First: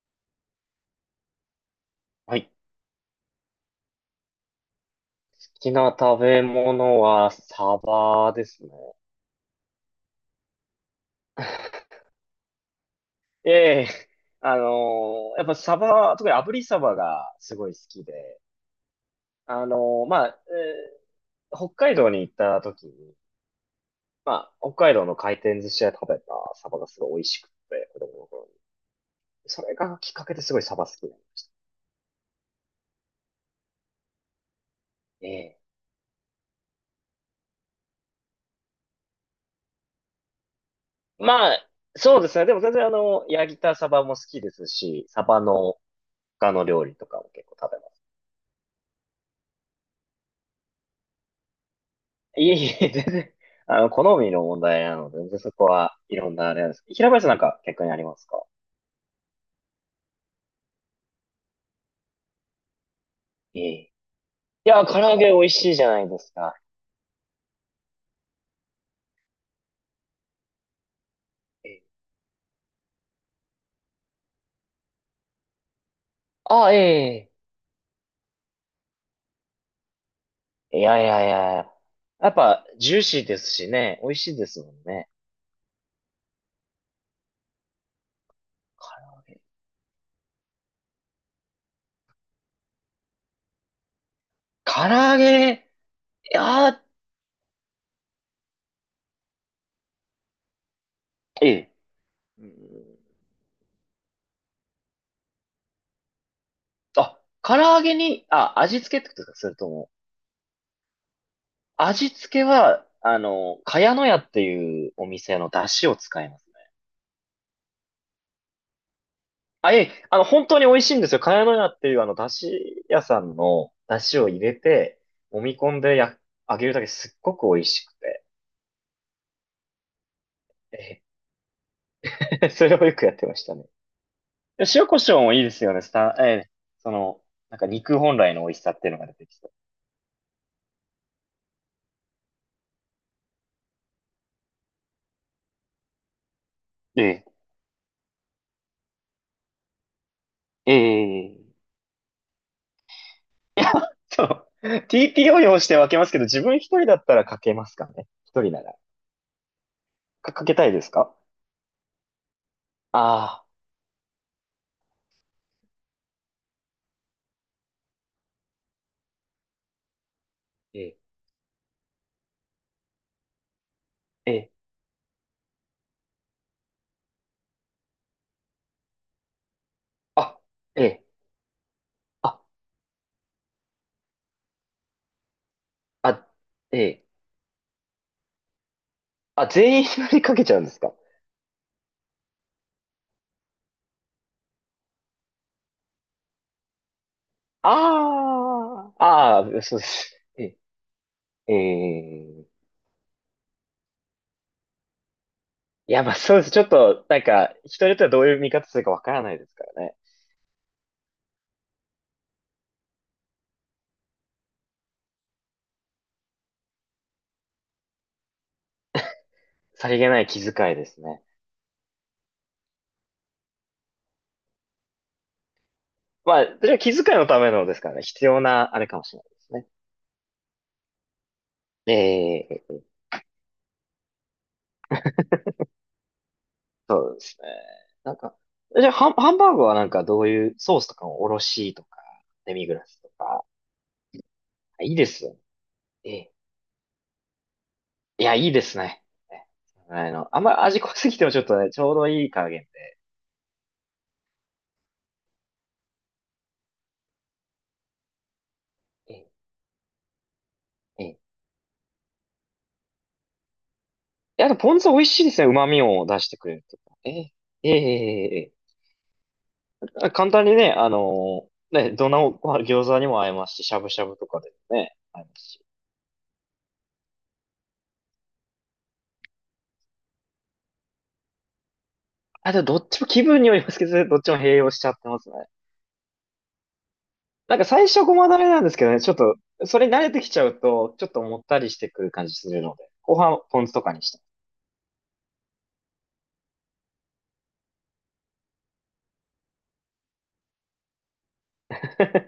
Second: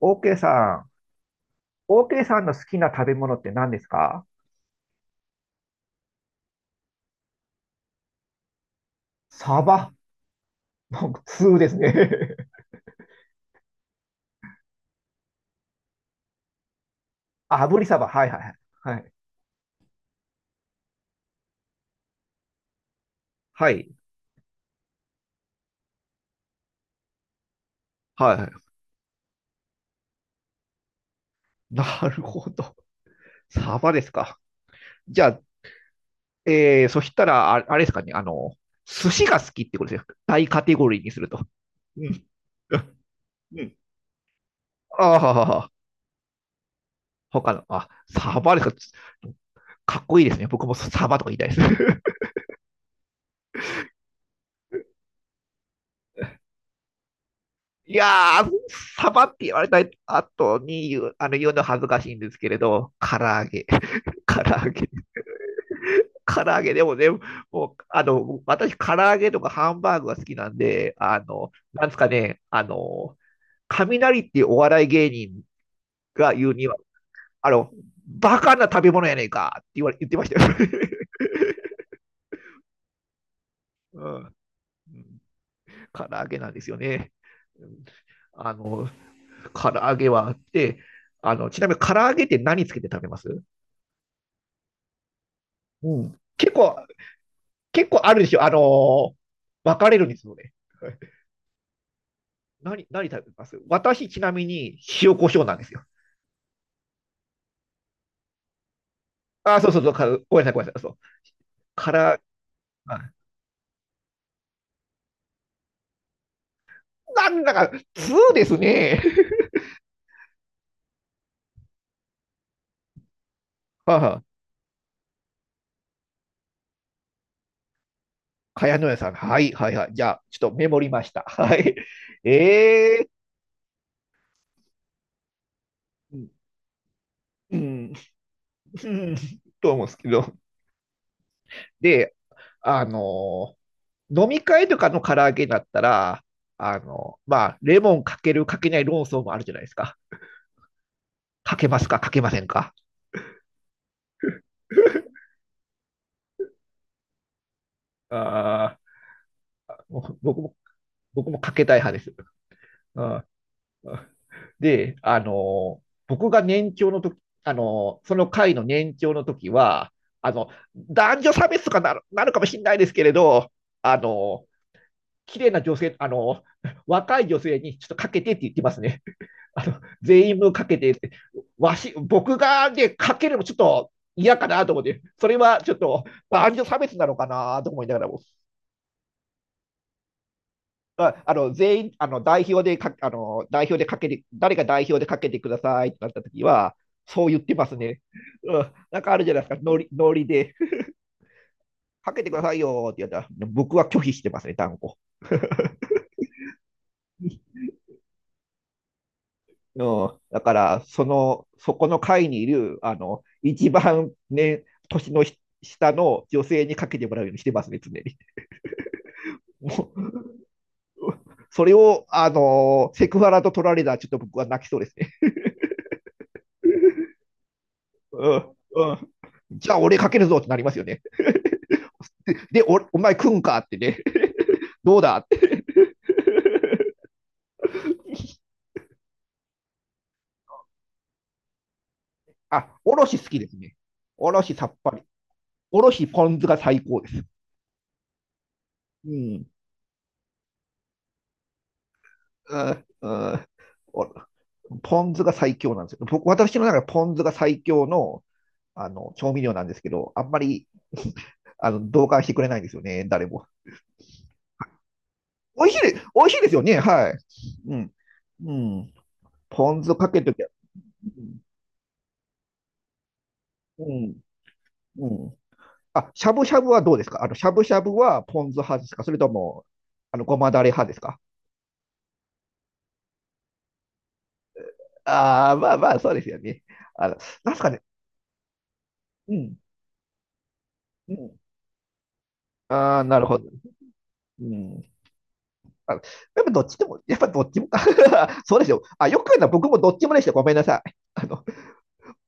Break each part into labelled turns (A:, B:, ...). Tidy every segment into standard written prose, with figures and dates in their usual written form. A: OK さん、OK
B: は
A: さん
B: い。
A: の好
B: 好
A: きな食べ物って何ですか？
B: きな食べ物はサバですね。
A: サバ。なんか通で すね。
B: ええ、やっぱサバ、特に炙りサバが す
A: あ、
B: ごい
A: 炙
B: 好
A: りサ
B: き
A: バ。はいは
B: で、
A: いはい。
B: あのまあ、北海道に行った時に、
A: はい。
B: まあ、北海道の回転寿司屋で食べたサバがすごい美味しくて、子供の
A: は
B: 頃に。
A: い。
B: それがきっかけですごいサバ好きになりました。
A: なるほど。サバですか。じ
B: え
A: ゃあ、
B: え。
A: そしたら、あれですかね。寿司が好きってことですよ。大カテゴリーにすると。
B: まあ、
A: う
B: そう
A: ん。
B: ですね。でも全然焼い
A: う
B: た
A: ん。
B: サバも好きです
A: あ
B: し、サバ
A: あ、
B: の他の料理とかも結
A: 他
B: 構
A: の、
B: 食べ
A: あ、
B: ます。
A: サバですか。かっこいいですね。僕もサバとか言いたいです。
B: いえいえ、全然、好みの問題なので、全然そこはいろんなあれなんです。平林さんなんか逆に
A: い
B: あります
A: や
B: か？
A: ー、サバって言われた後に言う、言うの恥ずかしいんですけれど、唐揚
B: え
A: げ、
B: え。い
A: 唐揚
B: や、
A: げ、
B: 唐揚げ美味しいじゃないです
A: 唐
B: か。
A: 揚げでもね、もう、私、唐揚げとかハンバーグが好きなんで、
B: ええ、
A: なんですかね、雷っていうお笑い芸人が言うに
B: あ、
A: は、
B: え
A: あの、バカな食べ物やねんかって言われ、言ってましたよ。
B: え。い やいやいや。やっぱ、ジューシーですしね、
A: う
B: 美味し
A: ん。
B: いですもん
A: う
B: ね。
A: ん。唐揚げなんですよね。うん。あの、
B: 唐揚げ。
A: 唐揚げはあって、あの、ちなみに唐揚げって何つけて食べます？
B: 唐揚げ、い
A: うん。
B: やー、
A: 結構あるでしょ。分かれるんですよね。
B: ええ。うん、
A: 何食べます？私、ちなみに、塩コショウなんですよ。
B: あ、唐揚げに、あ、味付けってことですか、それ
A: あー、そ
B: と
A: うそう
B: も？
A: そう、ごめんなさい、そう。か
B: 味
A: ら、
B: 付けは、
A: あ、
B: 茅乃舎っていうお店の出汁を使います。
A: なんだか、2ですね。
B: あ、いえ、本当に美味しいんですよ。茅乃舎っていう、だし屋さんの
A: は
B: だ
A: あは
B: し
A: あ。
B: を入れて、揉み込んでや、揚げるだけすっごく美味しくて。
A: かやのやさん。はい、はい、はい。じゃあ、ちょっとメモり
B: え
A: ました。はい。
B: それをよ
A: え
B: く
A: ー、
B: やってましたね。で塩コショウもいいですよね。ええ、その、
A: う
B: なんか
A: ん、
B: 肉本来の美味しさって
A: う
B: いうのが出
A: ん、
B: てきて。
A: と思うんですけど。で、あのー飲み会とかの唐揚げだったら、
B: え
A: まあ、レモンかけるかけない論争もあるじゃないですか。
B: え、ええ、
A: かけますか、かけませんか？
B: そう。TPO 用して分けますけど、自分一人だったらかけますかね。一人なら。
A: ああ、僕
B: か
A: も、
B: けたいですか？
A: 僕もかけたい派です。あ、
B: ああ
A: で、あの、僕が年長の時、その会の年長の時は、あの、
B: ー、え
A: 男女差別とかなるかもしれないですけれど、あ
B: え、え
A: の、
B: え、
A: 綺麗な女性、あの、若い女性にちょっとかけてって言ってますね。全員
B: あ、
A: 分かけ
B: え
A: てっ
B: え、
A: て。僕
B: あ、
A: がね、かけるのちょっと嫌かなと思って、それはちょっと
B: あ、
A: 男女差
B: え
A: 別
B: え。
A: なのかなと思いながらも、
B: あ、全員縛りかけちゃうんですか？
A: ああの全員あの代表でかあの代表でかけて、誰が代表でかけてくださいってなったときは、そう言ってますね、うん。
B: あ
A: なん
B: あ、
A: かあるじゃ
B: あ
A: ないですか、
B: あ、
A: ノ
B: そうで
A: リノ
B: す。
A: リで、
B: え
A: かけてくだ
B: え、
A: さいよって言ったら、僕は拒否してますね、断固。
B: いや、まあそうです。ちょっと、なんか、人によってはどういう見方するかわからないですから
A: う
B: ね。
A: ん、だから、その、そこの会にいる、一番ね、年の下の女性にかけてもらうようにしてますね、常に。
B: さ
A: も
B: りげな
A: う、
B: い気遣いですね。
A: それを、セクハラと取られたら、ちょっと僕は泣きそうですね。
B: まあ、それは気遣いのためのですからね。必
A: う
B: 要
A: ん、
B: な、あれ
A: う
B: かも
A: ん。
B: しれないですね。
A: じゃあ、俺かけるぞってなりますよね。で、
B: ええ、
A: お前食うんかってね、どうだって。
B: そうですね。なんか、じゃあ、ハンバーグはなんかどういうソースとかもおろしとか、デミ
A: あ、
B: グラ
A: お
B: ス
A: ろ
B: と
A: し好き
B: か、
A: ですね。おろしさっぱ
B: いい
A: り。
B: ですよね。
A: おろし
B: え
A: ポ
B: え、
A: ン酢が最高です。
B: いや、いいですね。
A: うん。
B: ねそのの。あんまり味濃すぎてもちょっとね、ちょうどいい加
A: う
B: 減
A: ん。
B: で。
A: うん。お、ポン酢が最強なんですよ。私の中でポン酢が最強の
B: ええ、
A: 調味料なんですけど、あんまり
B: ええ。い
A: 同感してくれないんですよね、誰も。
B: や、でもポン酢美味しいですね。旨味を出
A: 美
B: し
A: 味
B: て
A: しいで
B: く
A: す
B: れ
A: よ
B: るって
A: ね、
B: いうか。
A: は
B: え
A: い。
B: え、え
A: う
B: え、
A: ん。
B: ええ、
A: う
B: え
A: ん。ポン酢か
B: え、
A: ける
B: 簡
A: とき
B: 単
A: は、
B: にね、あ
A: うん。
B: のね、どんなご飯餃子にも合いますし、しゃぶ
A: う
B: しゃぶ
A: ん。
B: とかでもね、
A: う
B: 合いま
A: ん。
B: すし。
A: あ、しゃぶしゃぶはどうですか？あの、しゃぶしゃぶはポン酢派ですか、それとも、あの、ごまだれ派ですか？
B: あ、でもどっちも気分によりますけどね、どっちも併用しちゃってますね。
A: ああ、まあまあ、そうですよね。あの、なん
B: なん
A: す
B: か
A: かね。
B: 最初ごまだれなんですけどね、ちょっ
A: う
B: と、
A: ん。
B: それに慣れてきちゃうと、ちょっ
A: う
B: と
A: ん。
B: もったりしてくる感じするので、
A: ああ、
B: 後
A: なるほ
B: 半
A: ど。
B: ポン酢とかにして。
A: うん。あの、やっぱどっちもか。そうですよ。あ、よく言うのは僕もどっちもでした。ごめんなさい。あの、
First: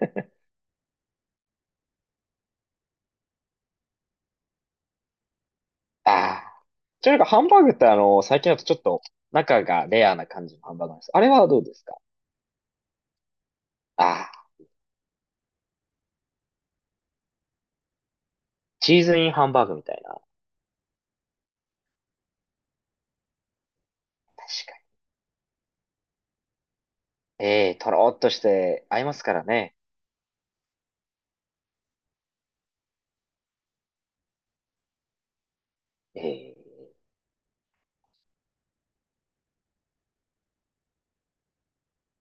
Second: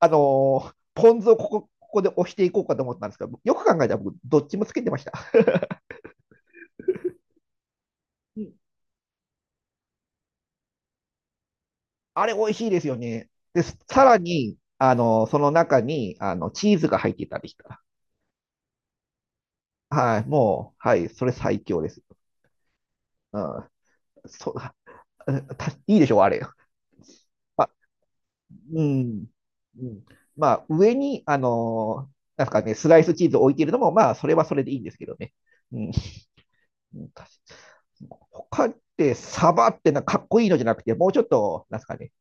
A: あの ーポン酢をここで押していこうかと思ったんですけど、よく考えたら僕、どっちもつけてました。
B: ああ。ちなみになんかハンバーグって
A: う
B: 最近
A: ん。
B: だとちょっと中がレアな感じのハンバーグなんです。あれはどうですか？
A: あれ、美味しいですよね。で、さら
B: あ
A: に、
B: あ。
A: その中に、チーズが入ってたりしたら。
B: チーズインハンバーグみたいな。
A: はい、もう、はい、それ最強です。うん。
B: 確
A: そう、あ、
B: か
A: たいいでしょう、あれ。
B: に。ええ、とろーっとし
A: う
B: て合います
A: ん。
B: からね。
A: うん。まあ、上に、なんすかね、スライスチーズを置いているのも、まあ、それはそれでいいんですけどね。うん。
B: ええ、
A: うん確か、他って、サバってなんかかっこいいのじゃなくて、もうちょっと、なんすかね、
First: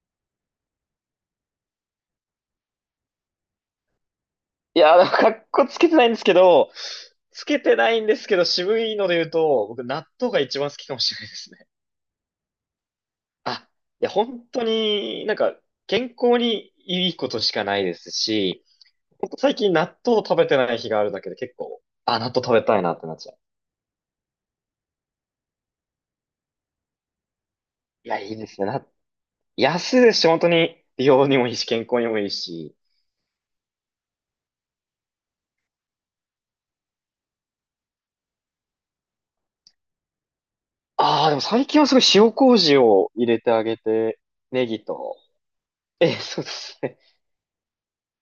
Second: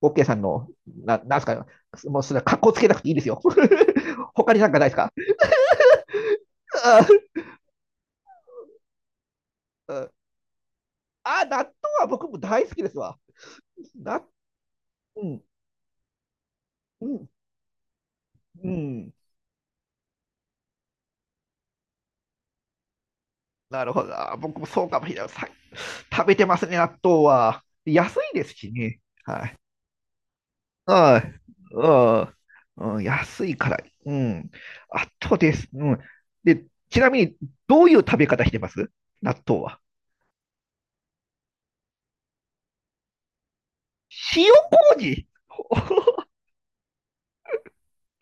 A: オッケーさんの、な、なんすかね、もうそれはかっこつけなくていいですよ。他になんか
B: い
A: ないです
B: や、
A: か？
B: かっこつけてないんですけど、
A: あ、
B: つけてないんですけど、渋いので言うと、僕、
A: う
B: 納
A: ん、
B: 豆が一番好きかもしれないで
A: あ、
B: す
A: 納
B: ね。
A: 豆は僕も大好きですわ。
B: あ、いや、
A: な、
B: 本当に
A: う
B: なん
A: ん、
B: か、健康に
A: う
B: いいこ
A: ん、
B: としかないですし、
A: うん。
B: ほんと最近納豆を食べてない日があるだけで結構、あ、納豆食べたいなってなっちゃう。
A: なるほど。あ、僕もそうかもしれない。さ、食べてますね、納豆は。
B: い
A: 安
B: や、い
A: い
B: い
A: で
B: で
A: す
B: すね。
A: しね。
B: 安いですし、本当に美
A: は
B: 容に
A: い、
B: もいいし、健康にもいいし。
A: うん、うん、安いから。うん。あとです。うん。で、ちなみに、どういう食べ方してます？納豆は。
B: ああ、でも最近はすごい塩麹を入れてあげて、
A: 塩
B: ネギと
A: 麹。
B: そうですね。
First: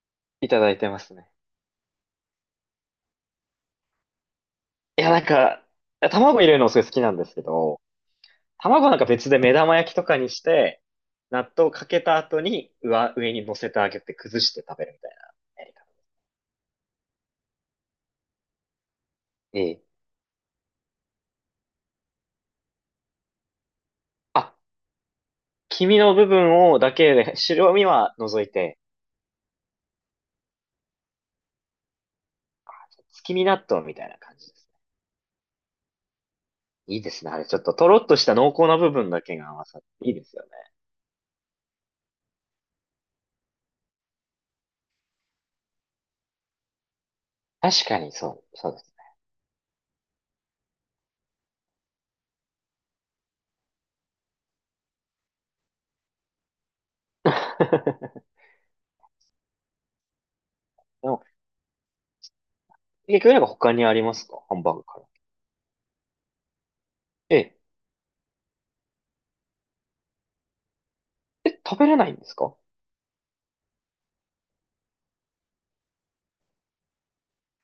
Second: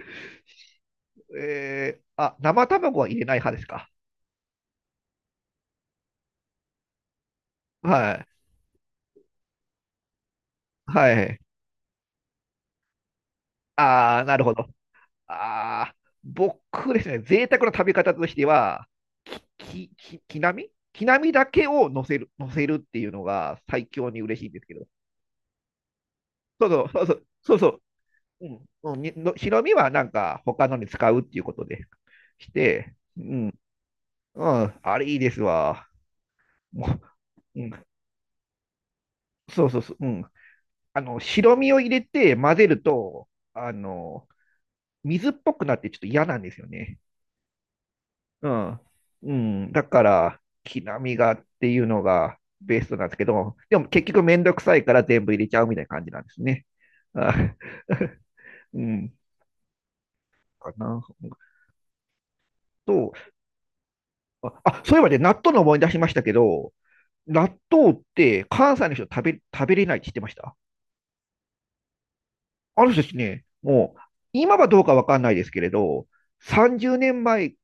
B: いただいてますね。
A: えー、あ、生卵は入れない派ですか？
B: いや、なんか、卵入れるのすごい好きなんですけど、
A: はい。
B: 卵なんか別で目玉焼きとかにして、
A: はい。
B: 納豆かけた後に上に乗せてあげて
A: ああ、な
B: 崩
A: る
B: し
A: ほど。
B: て食べるみたいなやり
A: あ
B: 方。
A: あ、僕ですね、贅沢な食べ方としては、
B: ええ。
A: きなみ、きなみだけを乗せる、乗せるっていうのが最強に嬉しいん
B: あ、
A: ですけど。
B: 黄身の部分をだけで、
A: そうそ
B: 白身は除
A: う。
B: い
A: う
B: て、
A: ん、うん、にの白身はなんか他のに使うっていうことでして、う
B: 月見
A: ん、
B: 納豆みたいな感
A: う
B: じです
A: ん、あれいいですわ。も
B: ね。いいですね。あれ、ちょ
A: う、
B: っ
A: うん、
B: ととろっとした濃厚な部分だけが合わさっ
A: そう、う
B: ていいで
A: ん。
B: すよね。
A: あの、白身を入れて混ぜると、あの、水っぽくなってちょっと嫌なんですよね。
B: 確かにそ
A: う
B: う、そう
A: ん。
B: です。
A: うん、だから、木並みがっていうのがベストなんですけど、でも結局めんどくさいから全部入れちゃうみたいな感じなんですね。あ うん。かな。
B: でも、
A: と、
B: 結局なんか他にありますか？
A: あ、
B: ハンバー
A: あ
B: グ
A: そうい
B: か
A: え
B: ら。
A: ばね、納豆の思い出しましたけど、
B: え
A: 納
B: え。
A: 豆って関西の人食べれないって知ってました？
B: え、食べれないんですか？
A: あの人たちね、もう、今はどうかわかんないですけれど、30年前、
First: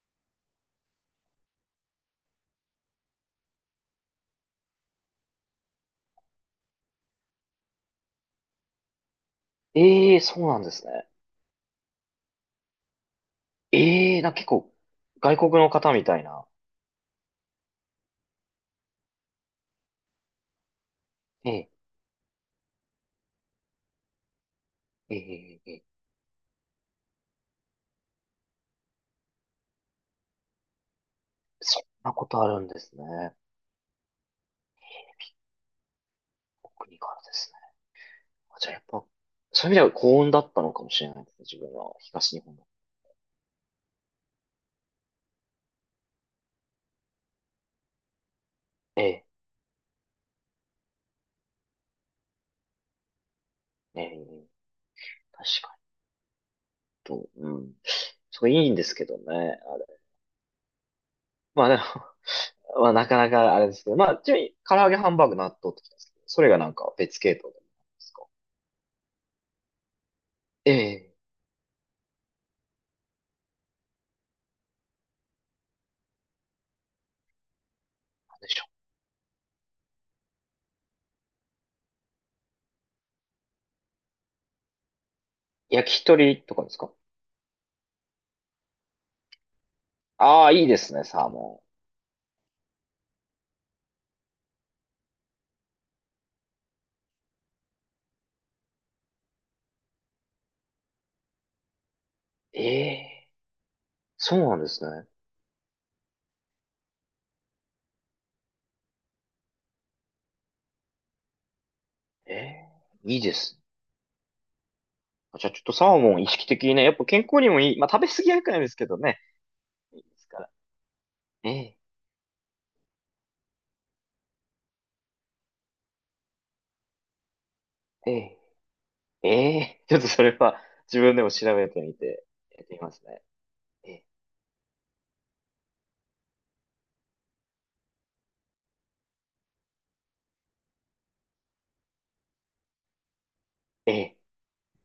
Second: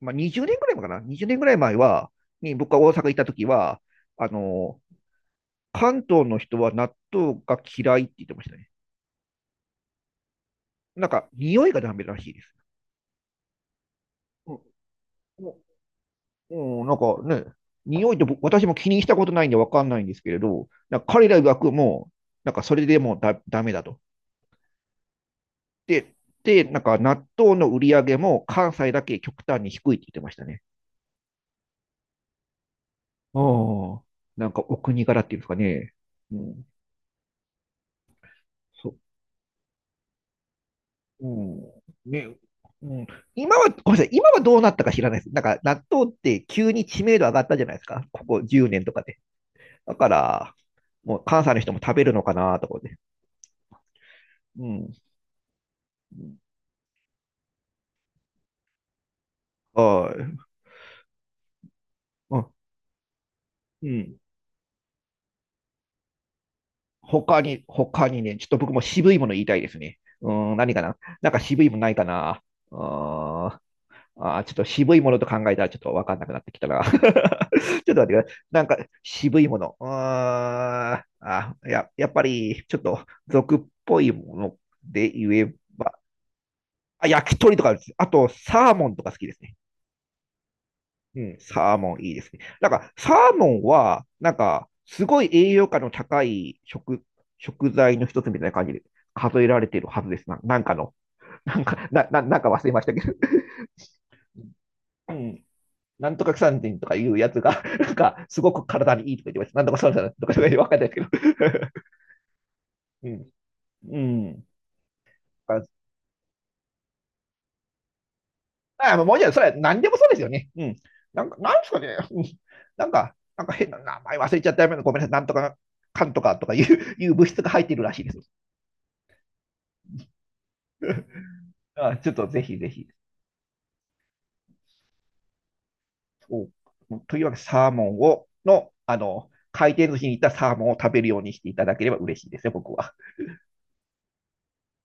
A: まあ、20年ぐらい前かな？ 20 年ぐらい前は、に僕が大阪行った時は、あの、関東の人は納豆が嫌いって言ってましたね。
B: ええー、そうなんです
A: な
B: ね。
A: んか、匂いがダメらしいです。
B: ええー、なんか結
A: うん、
B: 構、外国の方みたいな。
A: うん、なんかね、匂いって私も気にしたことないんでわかんないんですけれど、なんか彼ら曰
B: ええ、
A: くもう、なんかそれでもうダメだと。
B: ええ、ええ、
A: で、で、なんか納豆の売り上げも関西だけ極端に低いって言ってましたね。
B: そんなことあるんですね。
A: あ、なんかお国柄っていうんですかね。うん、
B: お国からですね。あ、じゃあやっ
A: そ
B: ぱ、そういう意味では幸運だったのかもしれない
A: う、
B: ですね。自分は
A: うん、ね、
B: 東日本の。
A: うん。今は、ごめんなさい、今はどうなったか知らないです。なんか納豆って急に知名度上がったじゃないですか。ここ10年とか
B: え
A: で。
B: え、
A: だから、もう関西の人も食べるのかなとかで。
B: ええ、
A: うん。
B: 確かに、と、うん。そう、いいんですけどね。あれ。
A: はい。
B: まあでも、
A: あ、
B: まあなかなかあれです
A: う
B: けど。まあ、
A: ん。
B: ちなみに、唐揚げ、ハンバーグ、納豆ってきたんですけど、それがなんか別系統でもあるんで
A: 他
B: す
A: に
B: か？
A: ね、ちょっと僕も渋いもの言いたいですね。うん、何かな。
B: ええ、
A: なんか渋いものないかな。あーあ、ちょっと渋いものと考えたらちょっとわかんなくなってきたな。ちょっと待ってください。
B: なんでし
A: な
B: ょ
A: んか渋いもの。やっぱりちょっと俗っぽいもので言え
B: う。
A: ば、
B: 焼き鳥とかですか？
A: あ、焼き鳥とかです。あとサーモンとか好きですね。
B: ああ、いいですね、
A: う
B: サー
A: ん、
B: モ
A: サーモンいいですね。なんかサーモンは、なんかすごい栄養価の高い食材の一つみたいな感じで数えられているはずですな。なんかの、なんか、な、な、なんか
B: ン。え
A: 忘れましたけど。
B: え、そうなんですね。
A: うん、なんとか三人とかいうやつが、なんか、すごく体にいいとか言ってました。なんとかそうなンとか言ってわかんないですけど。
B: ええ、
A: う
B: いい
A: ん。
B: ですね。
A: うん。
B: じゃあちょっとサーモン意識的にね、やっぱ健康にもいい。まあ食べ過ぎは良くないですけ
A: あ
B: ど
A: のもう
B: ね。
A: じゃあそれは何でも
B: いい
A: そう
B: で
A: です
B: す
A: よ
B: か
A: ね。
B: ら。
A: うん。なんか、
B: え
A: なんです
B: え、
A: かね。なんか、なんか変な名前忘れちゃったよ。ごめんなさい。なんとか、かんとかとかいう、いう物質が入っているらしいで
B: え
A: す。
B: え、ええ、ちょっとそれは自分でも調べてみ
A: あ、ちょっ
B: て、
A: とぜひ
B: やっ
A: ぜ
B: てみ
A: ひ。
B: ますね。ええ、
A: そう、というわけで、サーモンを、の、あの、回転寿司に行ったサーモンを食べるようにしていただければ嬉しいですよ、僕は。
B: ええ。